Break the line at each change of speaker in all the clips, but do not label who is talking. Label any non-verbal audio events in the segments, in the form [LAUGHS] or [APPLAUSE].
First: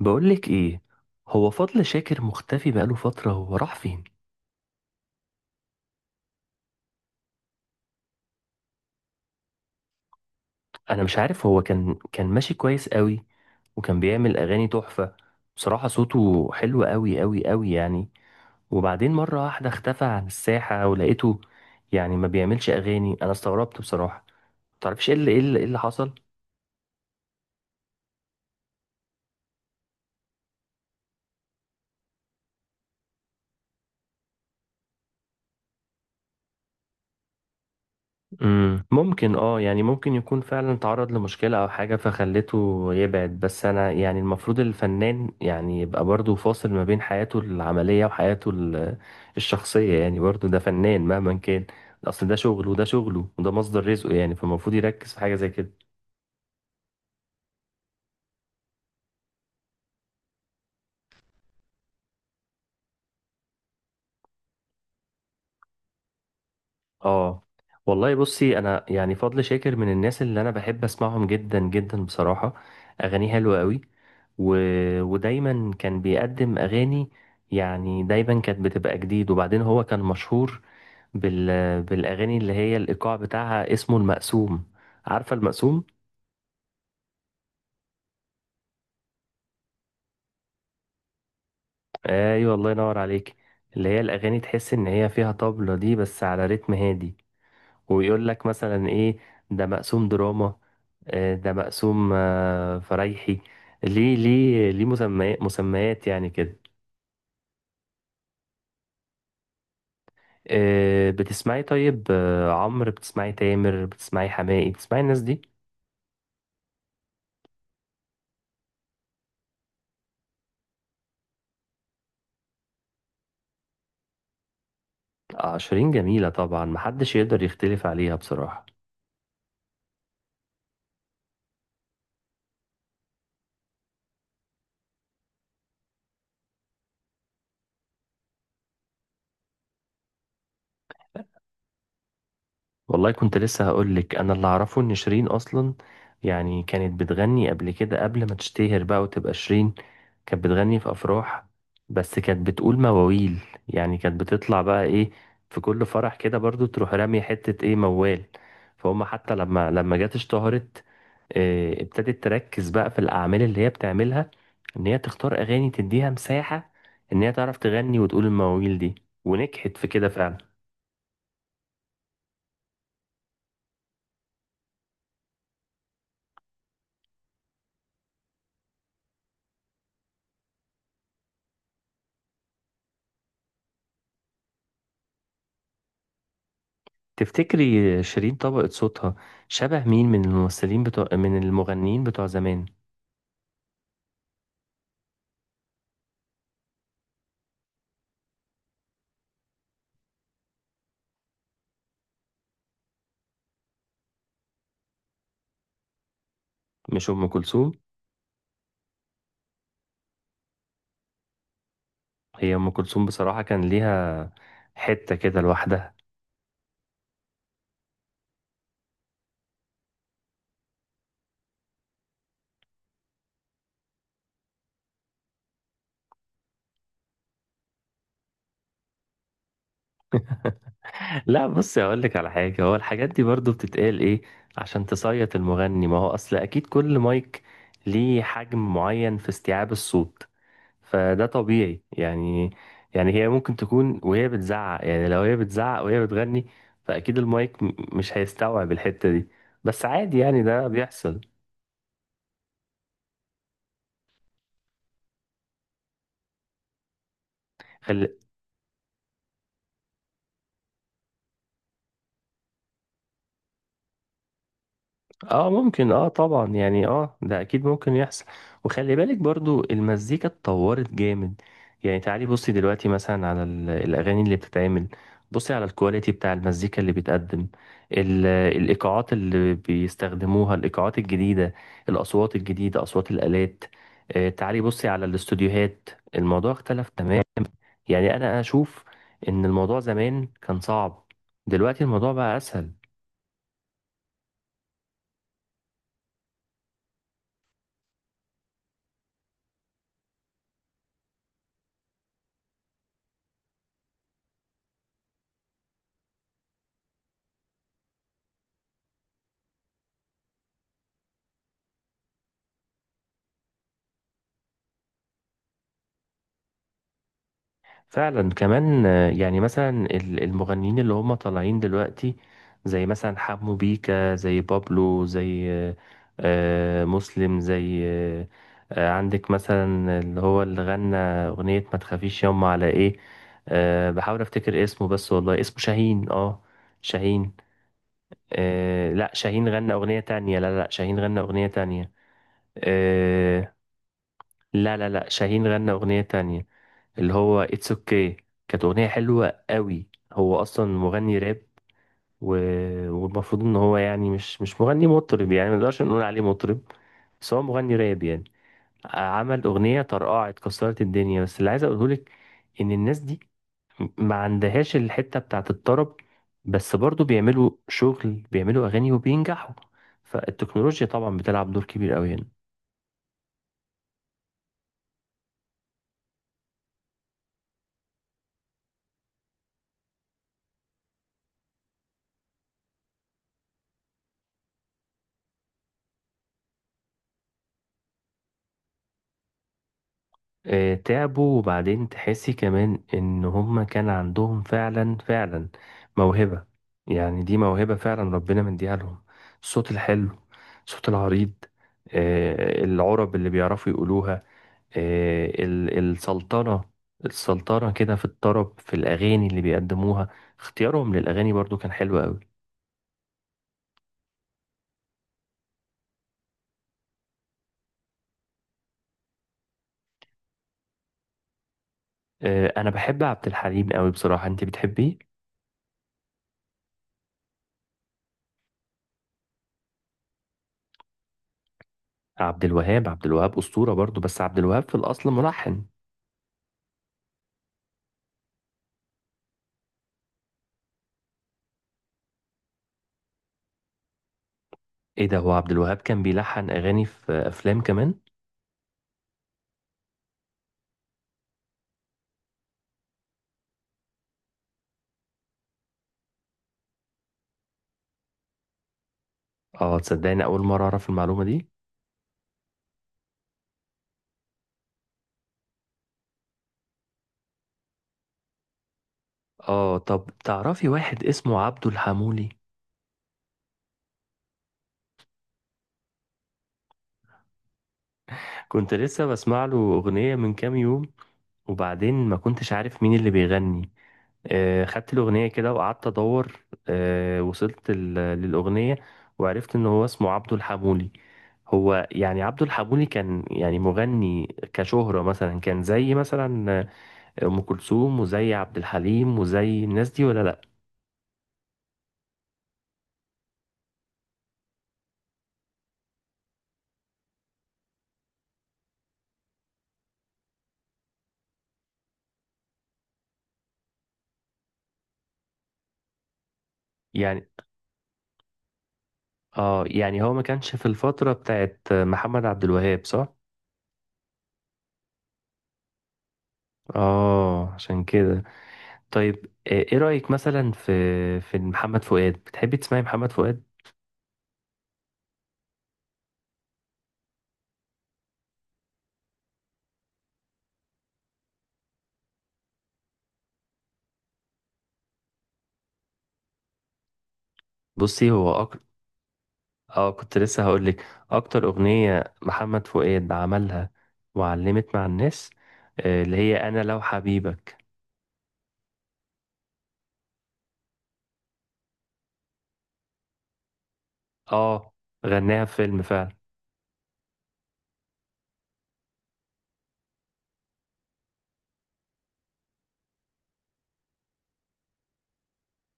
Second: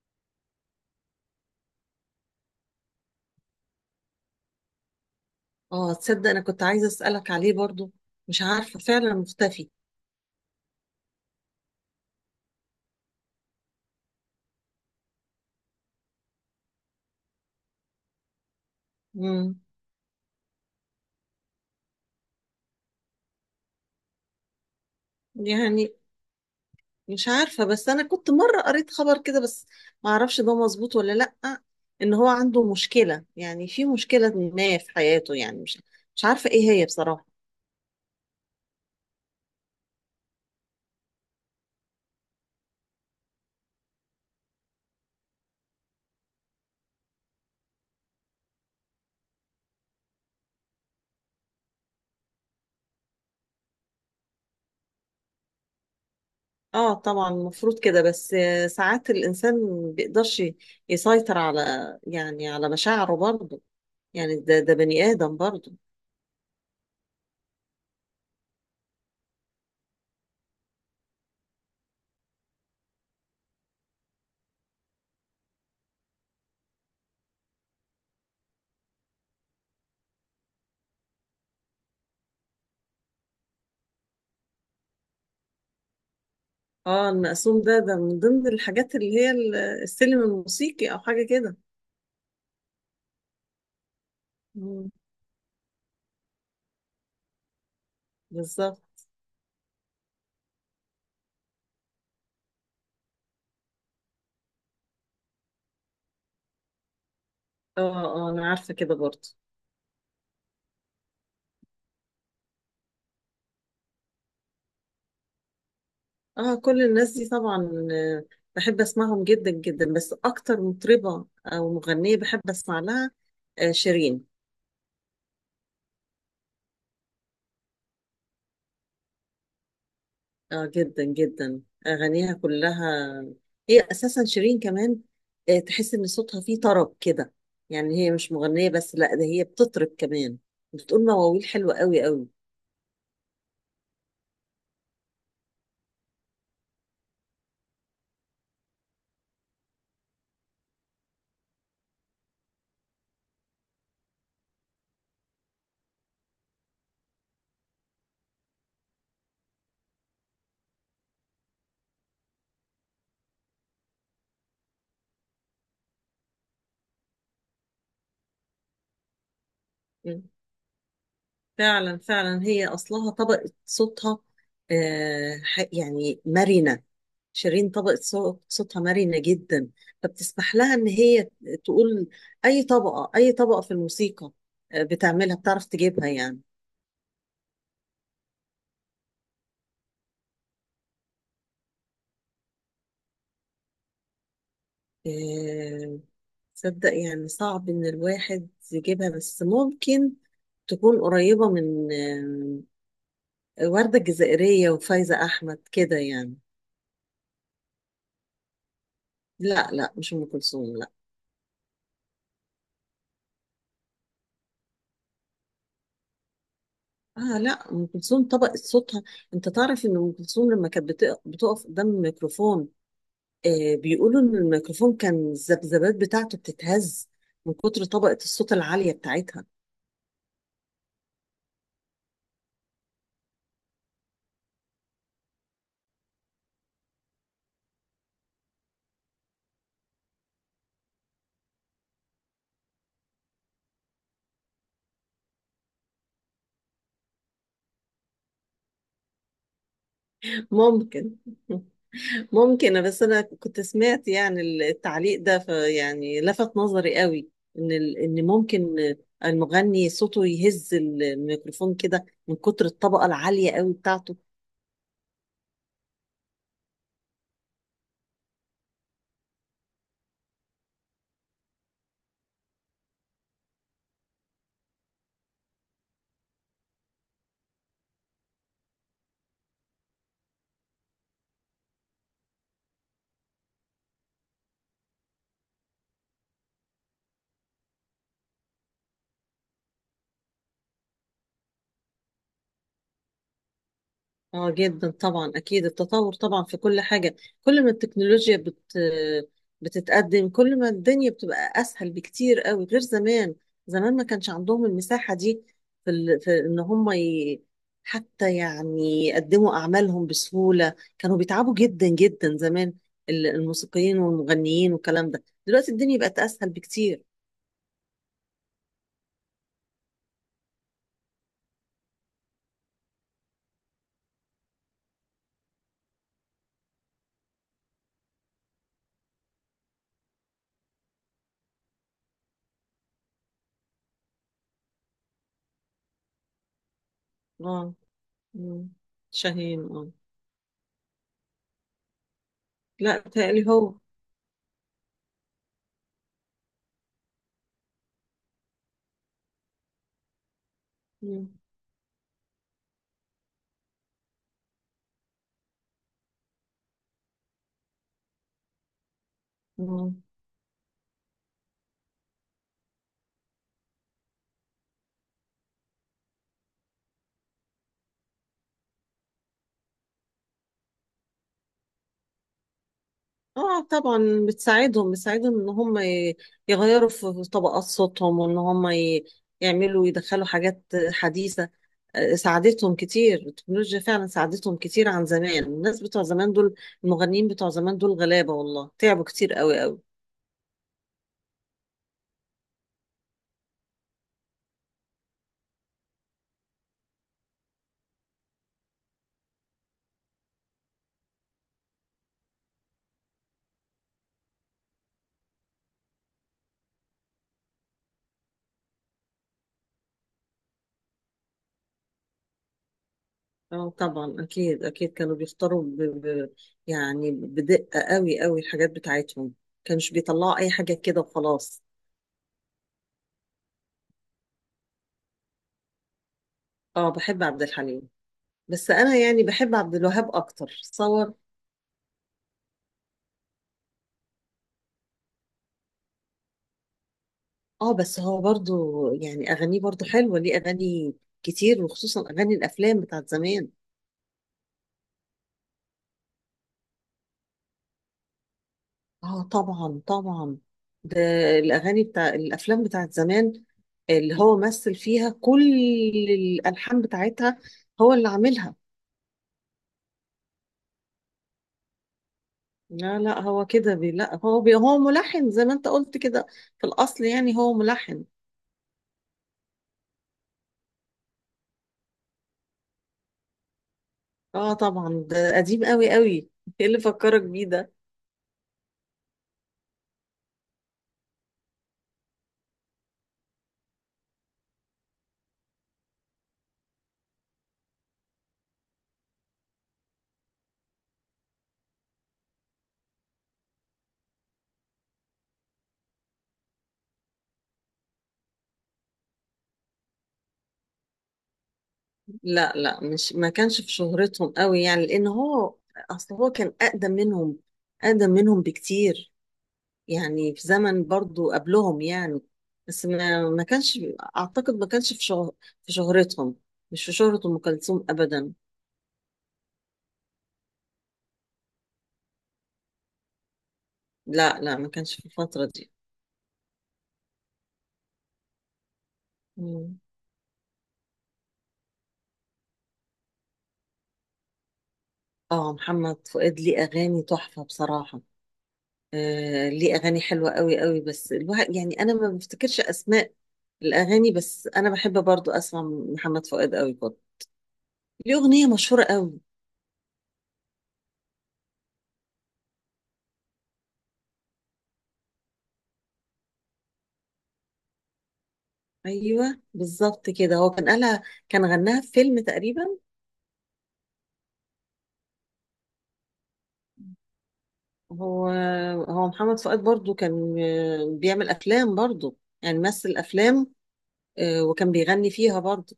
بقولك ايه؟ هو فضل شاكر مختفي بقاله فترة، هو راح فين؟
اه، تصدق؟ انا كنت عايزه اسالك عليه برضو. مش عارفه، فعلا مختفي.
انا مش عارف، هو كان ماشي كويس قوي، وكان بيعمل اغاني تحفة. بصراحة صوته حلو قوي قوي قوي يعني. وبعدين مرة
امم
واحدة اختفى عن الساحة، ولقيته يعني ما بيعملش اغاني. انا استغربت بصراحة. متعرفش ايه اللي ايه اللي إيه اللي
يعني
حصل؟
مش عارفه، بس انا كنت مره قريت خبر كده، بس ما اعرفش ده مظبوط ولا لا. ان هو عنده مشكله، يعني في مشكله ما في حياته، يعني مش عارفه ايه هي بصراحه.
ممكن، اه يعني ممكن يكون فعلا تعرض لمشكلة او حاجة فخلته يبعد. بس انا يعني المفروض الفنان يعني يبقى برضو فاصل ما بين حياته العملية وحياته الشخصية، يعني برضو ده فنان مهما كان. اصل ده شغله وده شغله وده مصدر رزقه، يعني فالمفروض يركز في حاجة زي كده.
اه طبعا المفروض كده، بس ساعات الانسان ما بيقدرش يسيطر على، يعني على مشاعره برضو، يعني ده بني ادم برضو.
اه والله بصي، انا يعني فضل شاكر من الناس اللي انا بحب اسمعهم جدا جدا بصراحة. اغانيه حلوة قوي و... ودايما كان بيقدم اغاني، يعني دايما كانت بتبقى جديد. وبعدين هو كان مشهور بال... بالاغاني اللي هي الايقاع بتاعها اسمه المقسوم. عارفة المقسوم؟
اه، المقسوم ده، ده من ضمن الحاجات اللي هي السلم الموسيقي او حاجه كده.
ايوه، الله ينور عليك. اللي هي الاغاني تحس ان
مم.
هي فيها طبلة دي بس على رتم هادي، ويقول لك
بالظبط.
مثلا ايه، ده مقسوم دراما، آه، ده مقسوم فرايحي. ليه مسميات مسميات يعني كده.
اه، اه، انا عارفه كده برضه.
بتسمعي؟ طيب عمرو، بتسمعي تامر، بتسمعي حماقي، بتسمعي الناس دي؟
اه، كل الناس دي طبعا، بحب اسمعهم جدا جدا، بس اكتر مطربه او مغنيه بحب اسمع لها شيرين.
آه، شيرين جميلة طبعا، محدش يقدر يختلف عليها بصراحة.
اه، جدا جدا، اغانيها كلها. هي اساسا شيرين كمان، تحس ان صوتها فيه طرب كده. يعني هي مش مغنيه بس، لا، ده هي بتطرب كمان، بتقول مواويل حلوه قوي قوي.
والله كنت لسه هقولك، انا اللي اعرفه ان شيرين اصلا يعني كانت بتغني قبل كده، قبل ما تشتهر بقى وتبقى شيرين. كانت بتغني في افراح، بس كانت بتقول مواويل. يعني كانت بتطلع بقى ايه، في كل فرح كده برضو تروح رامية حتة ايه، موال. فهم حتى لما جت اشتهرت، ابتدت تركز بقى في الأعمال اللي هي بتعملها، إن هي تختار أغاني تديها مساحة، إن هي تعرف تغني وتقول المواويل دي، ونجحت في كده فعلا.
فعلا فعلا هي اصلها طبقة صوتها، يعني مرنة. شيرين طبقة صوتها مرنة جدا، فبتسمح لها ان هي تقول اي طبقة اي طبقة في الموسيقى، بتعملها، بتعرف تجيبها يعني.
تفتكري شيرين طبقت صوتها شبه مين، من الممثلين بتوع، من المغنيين بتوع زمان؟
آه، تصدق، يعني صعب ان الواحد يجيبها، بس ممكن تكون قريبة من وردة الجزائرية وفايزة احمد كده يعني.
مش أم كلثوم؟
لا، لا، مش ام كلثوم، لا.
هي أم كلثوم بصراحة كان ليها حتة كده لوحدها.
اه، لا، ام كلثوم طبقت صوتها. انت تعرف ان ام كلثوم لما كانت بتقف قدام الميكروفون، بيقولوا ان الميكروفون كان الذبذبات بتاعته بتتهز من كتر طبقة الصوت العالية بتاعتها.
[LAUGHS] لا بصي، هقول لك على حاجة. هو الحاجات دي برضو بتتقال إيه، عشان تصيط المغني. ما هو أصل أكيد كل مايك ليه حجم معين في استيعاب الصوت، فده طبيعي يعني. يعني هي ممكن تكون وهي بتزعق، يعني لو هي بتزعق وهي بتغني، فأكيد المايك مش هيستوعب الحتة دي. بس عادي يعني، ده
ممكن.
بيحصل.
[LAUGHS] ممكن، بس انا كنت سمعت يعني التعليق ده، فيعني لفت نظري قوي، ان
خلي
ممكن المغني صوته يهز الميكروفون كده من كتر الطبقة العالية قوي بتاعته.
اه، ممكن اه، طبعا يعني ده اكيد ممكن يحصل. وخلي بالك برضو المزيكا اتطورت جامد. يعني تعالي بصي دلوقتي مثلا على الاغاني اللي بتتعمل، بصي على الكواليتي بتاع المزيكا اللي بيتقدم، ال- الايقاعات اللي بيستخدموها، الايقاعات الجديدة، الاصوات الجديدة، اصوات الالات. تعالي بصي على الاستوديوهات، الموضوع اختلف تماما. يعني انا اشوف ان الموضوع زمان كان صعب، دلوقتي الموضوع بقى اسهل.
اه جدا طبعا، اكيد التطور طبعا في كل حاجه. كل ما التكنولوجيا بتتقدم، كل ما الدنيا بتبقى اسهل بكتير قوي غير زمان. زمان ما كانش عندهم المساحه دي في, ال... في ان هم ي... حتى يعني يقدموا اعمالهم بسهوله، كانوا بيتعبوا جدا جدا زمان، الموسيقيين والمغنيين والكلام ده. دلوقتي الدنيا بقت اسهل بكتير.
فعلا كمان يعني مثلا المغنيين اللي هم طالعين دلوقتي، زي مثلا حمو بيكا، زي بابلو، زي مسلم، زي عندك مثلا اللي هو اللي غنى أغنية ما تخافيش يوم على ايه. آه، بحاول افتكر اسمه، بس والله اسمه شاهين، اه شاهين.
اه. مم.
آه، لا شاهين
شاهين،
غنى
اه.
أغنية تانية. لا لا لا، شاهين غنى أغنية تانية.
لا، تقلي
آه،
هو.
لا لا لا شاهين غنى أغنية تانية، اللي هو اتس اوكي. كانت اغنيه حلوه قوي، هو اصلا مغني
مم.
راب و... والمفروض ان هو يعني مش مغني مطرب، يعني ما نقدرش نقول عليه مطرب، بس هو مغني راب يعني. عمل اغنيه
مم.
طرقعت كسرت الدنيا. بس اللي عايز اقوله لك ان الناس دي ما عندهاش الحته بتاعت الطرب، بس برضو بيعملوا شغل، بيعملوا اغاني وبينجحوا. فالتكنولوجيا طبعا بتلعب دور كبير قوي هنا.
اه طبعا بتساعدهم بتساعدهم، ان هم يغيروا في طبقات صوتهم، وان هم يعملوا، يدخلوا حاجات حديثة. ساعدتهم كتير التكنولوجيا، فعلا ساعدتهم كتير عن زمان. الناس بتوع زمان دول، المغنيين بتوع زمان دول غلابة والله، تعبوا كتير قوي قوي.
آه، تعبوا. وبعدين تحسي كمان ان هما كان عندهم فعلا فعلا موهبة. يعني دي موهبة فعلا ربنا مديها لهم، الصوت الحلو، الصوت العريض، آه، العرب اللي بيعرفوا يقولوها، آه، السلطنة. السلطنة كده في الطرب، في الأغاني اللي بيقدموها، اختيارهم للأغاني برضو كان حلو قوي.
اه طبعا، اكيد، اكيد كانوا بيختاروا يعني بدقة قوي قوي الحاجات بتاعتهم، كانش بيطلعوا اي حاجة كده وخلاص.
آه، أنا بحب عبد الحليم قوي بصراحة. أنت بتحبيه؟
اه، بحب عبد الحليم، بس انا يعني بحب عبد الوهاب اكتر صور.
عبد الوهاب، عبد الوهاب أسطورة برضو، بس عبد الوهاب في الأصل ملحن.
اه، بس هو برضو يعني اغانيه برضو حلوه، ليه اغاني كتير، وخصوصا اغاني الافلام بتاعت زمان.
إيه ده، هو عبد الوهاب كان بيلحن أغاني في أفلام كمان؟
اه، طبعا، طبعا. ده الاغاني بتاع الافلام بتاعت زمان اللي هو مثل فيها، كل الالحان بتاعتها هو اللي عاملها.
آه تصدقني أول مرة أعرف المعلومة دي؟
لا، لا، هو كده بي، لا، هو بي، هو ملحن زي ما انت قلت كده، في الاصل يعني هو ملحن.
آه طب تعرفي واحد اسمه عبده الحمولي؟
اه طبعا، ده قديم قوي قوي. ايه اللي فكرك بيه ده؟
كنت لسه بسمع له أغنية من كام يوم، وبعدين ما كنتش عارف مين اللي بيغني. خدت الأغنية كده وقعدت أدور، وصلت للأغنية، وعرفت إن هو اسمه عبده الحمولي. هو يعني عبده الحمولي كان يعني مغني، كشهرة مثلا كان زي مثلا أم كلثوم وزي عبد الحليم وزي الناس دي، ولا لأ؟
لا، لا، مش، ما كانش في شهرتهم قوي، يعني لان هو اصل هو كان اقدم منهم، اقدم منهم بكتير. يعني في زمن برضو قبلهم يعني، بس ما كانش، اعتقد ما كانش في شهر، في شهرتهم، مش في شهرة
يعني
ام كلثوم ابدا.
اه يعني هو ما كانش في الفترة بتاعت محمد عبد الوهاب، صح؟
لا، لا، ما كانش في الفترة دي.
اه عشان كده. طيب ايه
مم.
رأيك مثلا في محمد فؤاد؟ بتحبي تسمعي محمد فؤاد؟
اه، محمد فؤاد ليه اغاني تحفة بصراحة، ليه اغاني حلوة قوي قوي. بس الواحد يعني انا ما بفتكرش اسماء الاغاني، بس انا بحب برضو اسمع محمد فؤاد قوي برضو،
بصي
ليه
هو
أغنية مشهورة قوي.
اه كنت لسه هقول لك، اكتر أغنية محمد فؤاد عملها وعلمت مع الناس، آه، اللي هي انا لو حبيبك.
أيوة بالظبط كده، هو كان قالها، كان غناها في فيلم تقريبا.
اه غناها في فيلم فعلا.
هو هو محمد فؤاد برضو كان بيعمل أفلام برضو، يعني مثل أفلام، وكان بيغني فيها برضو.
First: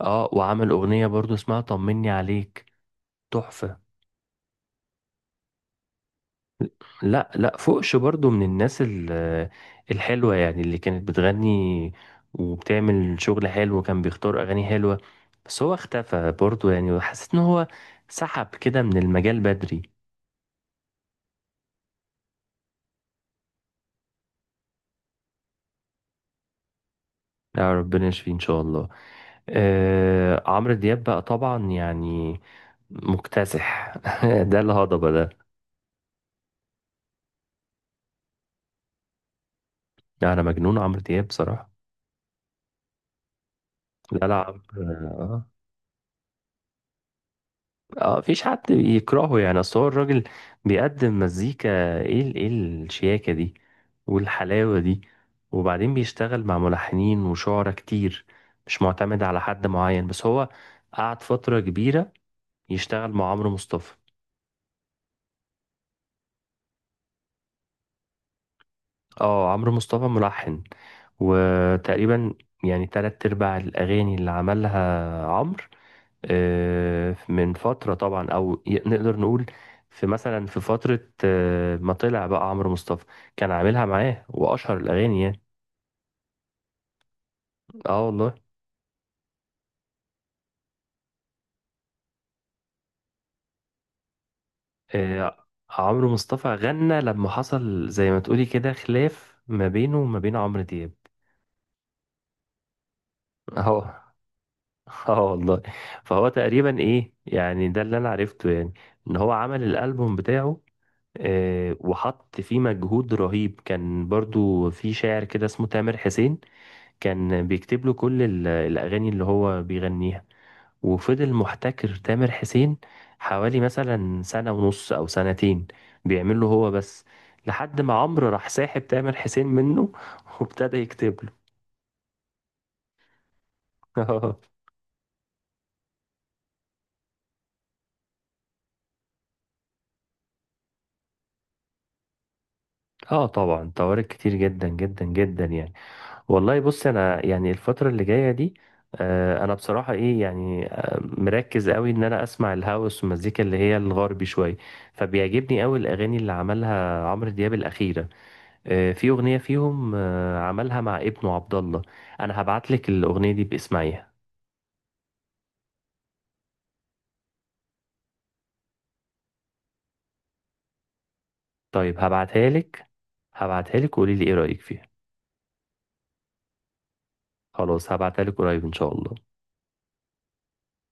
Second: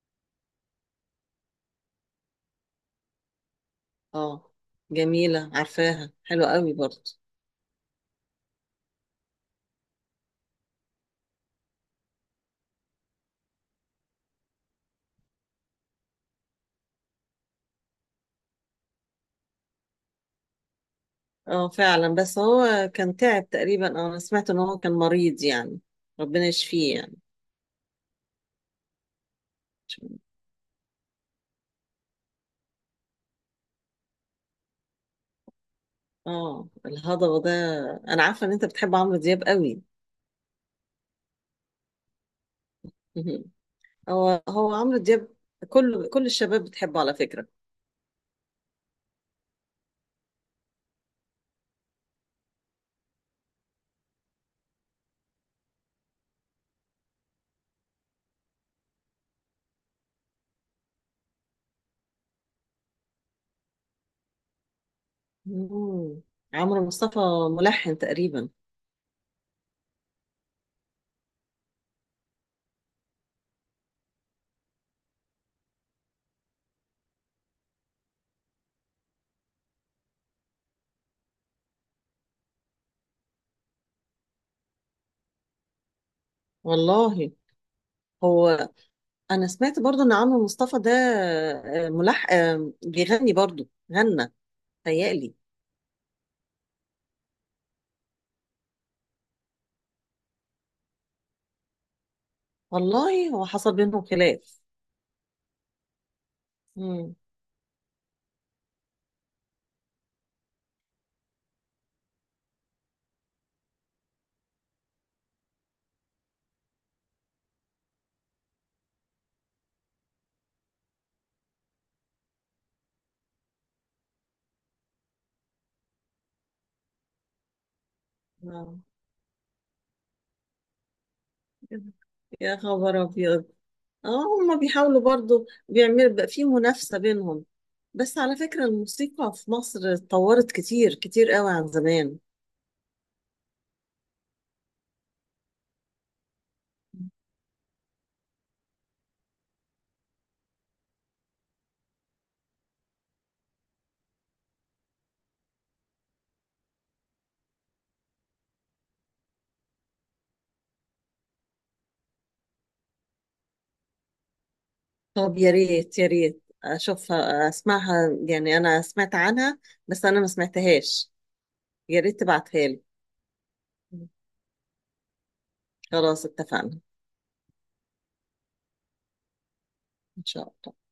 اه وعمل أغنية برضو اسمها طمني عليك، تحفة.
اه، جميلة، عارفاها حلوة قوي برضو.
لا لا فوقش برضو، من الناس الحلوة يعني، اللي كانت بتغني وبتعمل شغل حلو وكان بيختار أغاني حلوة. بس هو اختفى برضو يعني، وحسيت إن هو سحب كده من المجال بدري.
اه، فعلا، بس هو كان تعب تقريبا. اه، انا سمعت ان هو كان مريض يعني، ربنا يشفيه يعني.
لا، ربنا يشفيه إن شاء الله. آه عمرو دياب بقى طبعا، يعني مكتسح. [LAUGHS] ده الهضبة ده،
اه، الهضبة ده. انا عارفة ان انت بتحب عمرو دياب قوي.
أنا مجنون عمرو دياب بصراحة.
[LAUGHS]
لا لا،
هو
عمرو
عمرو دياب،
آه.
كل الشباب بتحبه على فكرة.
اه مفيش حد يكرهه يعني، اصل هو الراجل بيقدم مزيكا. ايه الشياكة دي والحلاوة دي؟ وبعدين بيشتغل مع ملحنين وشعراء كتير، مش معتمد على حد معين، بس هو قعد فترة كبيرة يشتغل مع عمرو مصطفى.
مم. عمرو مصطفى ملحن تقريبا.
اه عمرو مصطفى ملحن. وتقريبا يعني تلات ارباع الاغاني اللي عملها عمرو، آه، من فترة طبعا، أو نقدر نقول في مثلا، في فترة ما طلع بقى عمرو مصطفى، كان عاملها معاه، وأشهر الأغاني يعني.
والله
اه والله.
هو، أنا سمعت برضو إن عمرو مصطفى ده آه، ملح آه، بيغني برضو، غنى تهيألي.
آه، عمرو مصطفى غنى لما حصل زي ما تقولي كده خلاف ما بينه وما بين عمرو دياب.
والله هو حصل
اه
بينهم خلاف.
[LAUGHS] اه والله. فهو تقريبا ايه
مم.
يعني، ده اللي انا عرفته يعني، ان هو عمل الالبوم بتاعه، آه، وحط فيه مجهود رهيب. كان برضو في شاعر كده اسمه تامر حسين، كان بيكتب له كل الأغاني اللي هو بيغنيها. وفضل محتكر تامر حسين حوالي مثلا سنة ونص أو سنتين، بيعمل له هو بس، لحد ما عمرو راح
آه.
ساحب تامر حسين منه [LAUGHS] وابتدى يكتب
يا خبر أبيض. اه،
له.
هما بيحاولوا برضو، بيعملوا بقى في منافسة بينهم، بس على فكرة الموسيقى في مصر اتطورت كتير كتير قوي عن زمان.
[LAUGHS] اه طبعا، طوارئ كتير جدا جدا جدا يعني. والله بص، انا يعني الفترة اللي جاية دي، انا بصراحة ايه يعني، مركز قوي ان انا اسمع الهاوس والمزيكا اللي هي الغربي شوية. فبيعجبني قوي الاغاني اللي عملها عمرو دياب الأخيرة. آه، في أغنية فيهم عملها مع ابنه عبد الله. أنا هبعت لك الأغنية دي، باسمعيها.
طب يا ريت يا ريت اشوفها، اسمعها يعني، انا سمعت عنها بس انا ما سمعتهاش.
طيب
يا ريت
هبعتها
تبعتها لي.
لك. هبعتها لك وقولي لي إيه رأيك فيها.
خلاص، اتفقنا.
خلاص هبعتها لك قريب إن شاء الله.
ان شاء الله.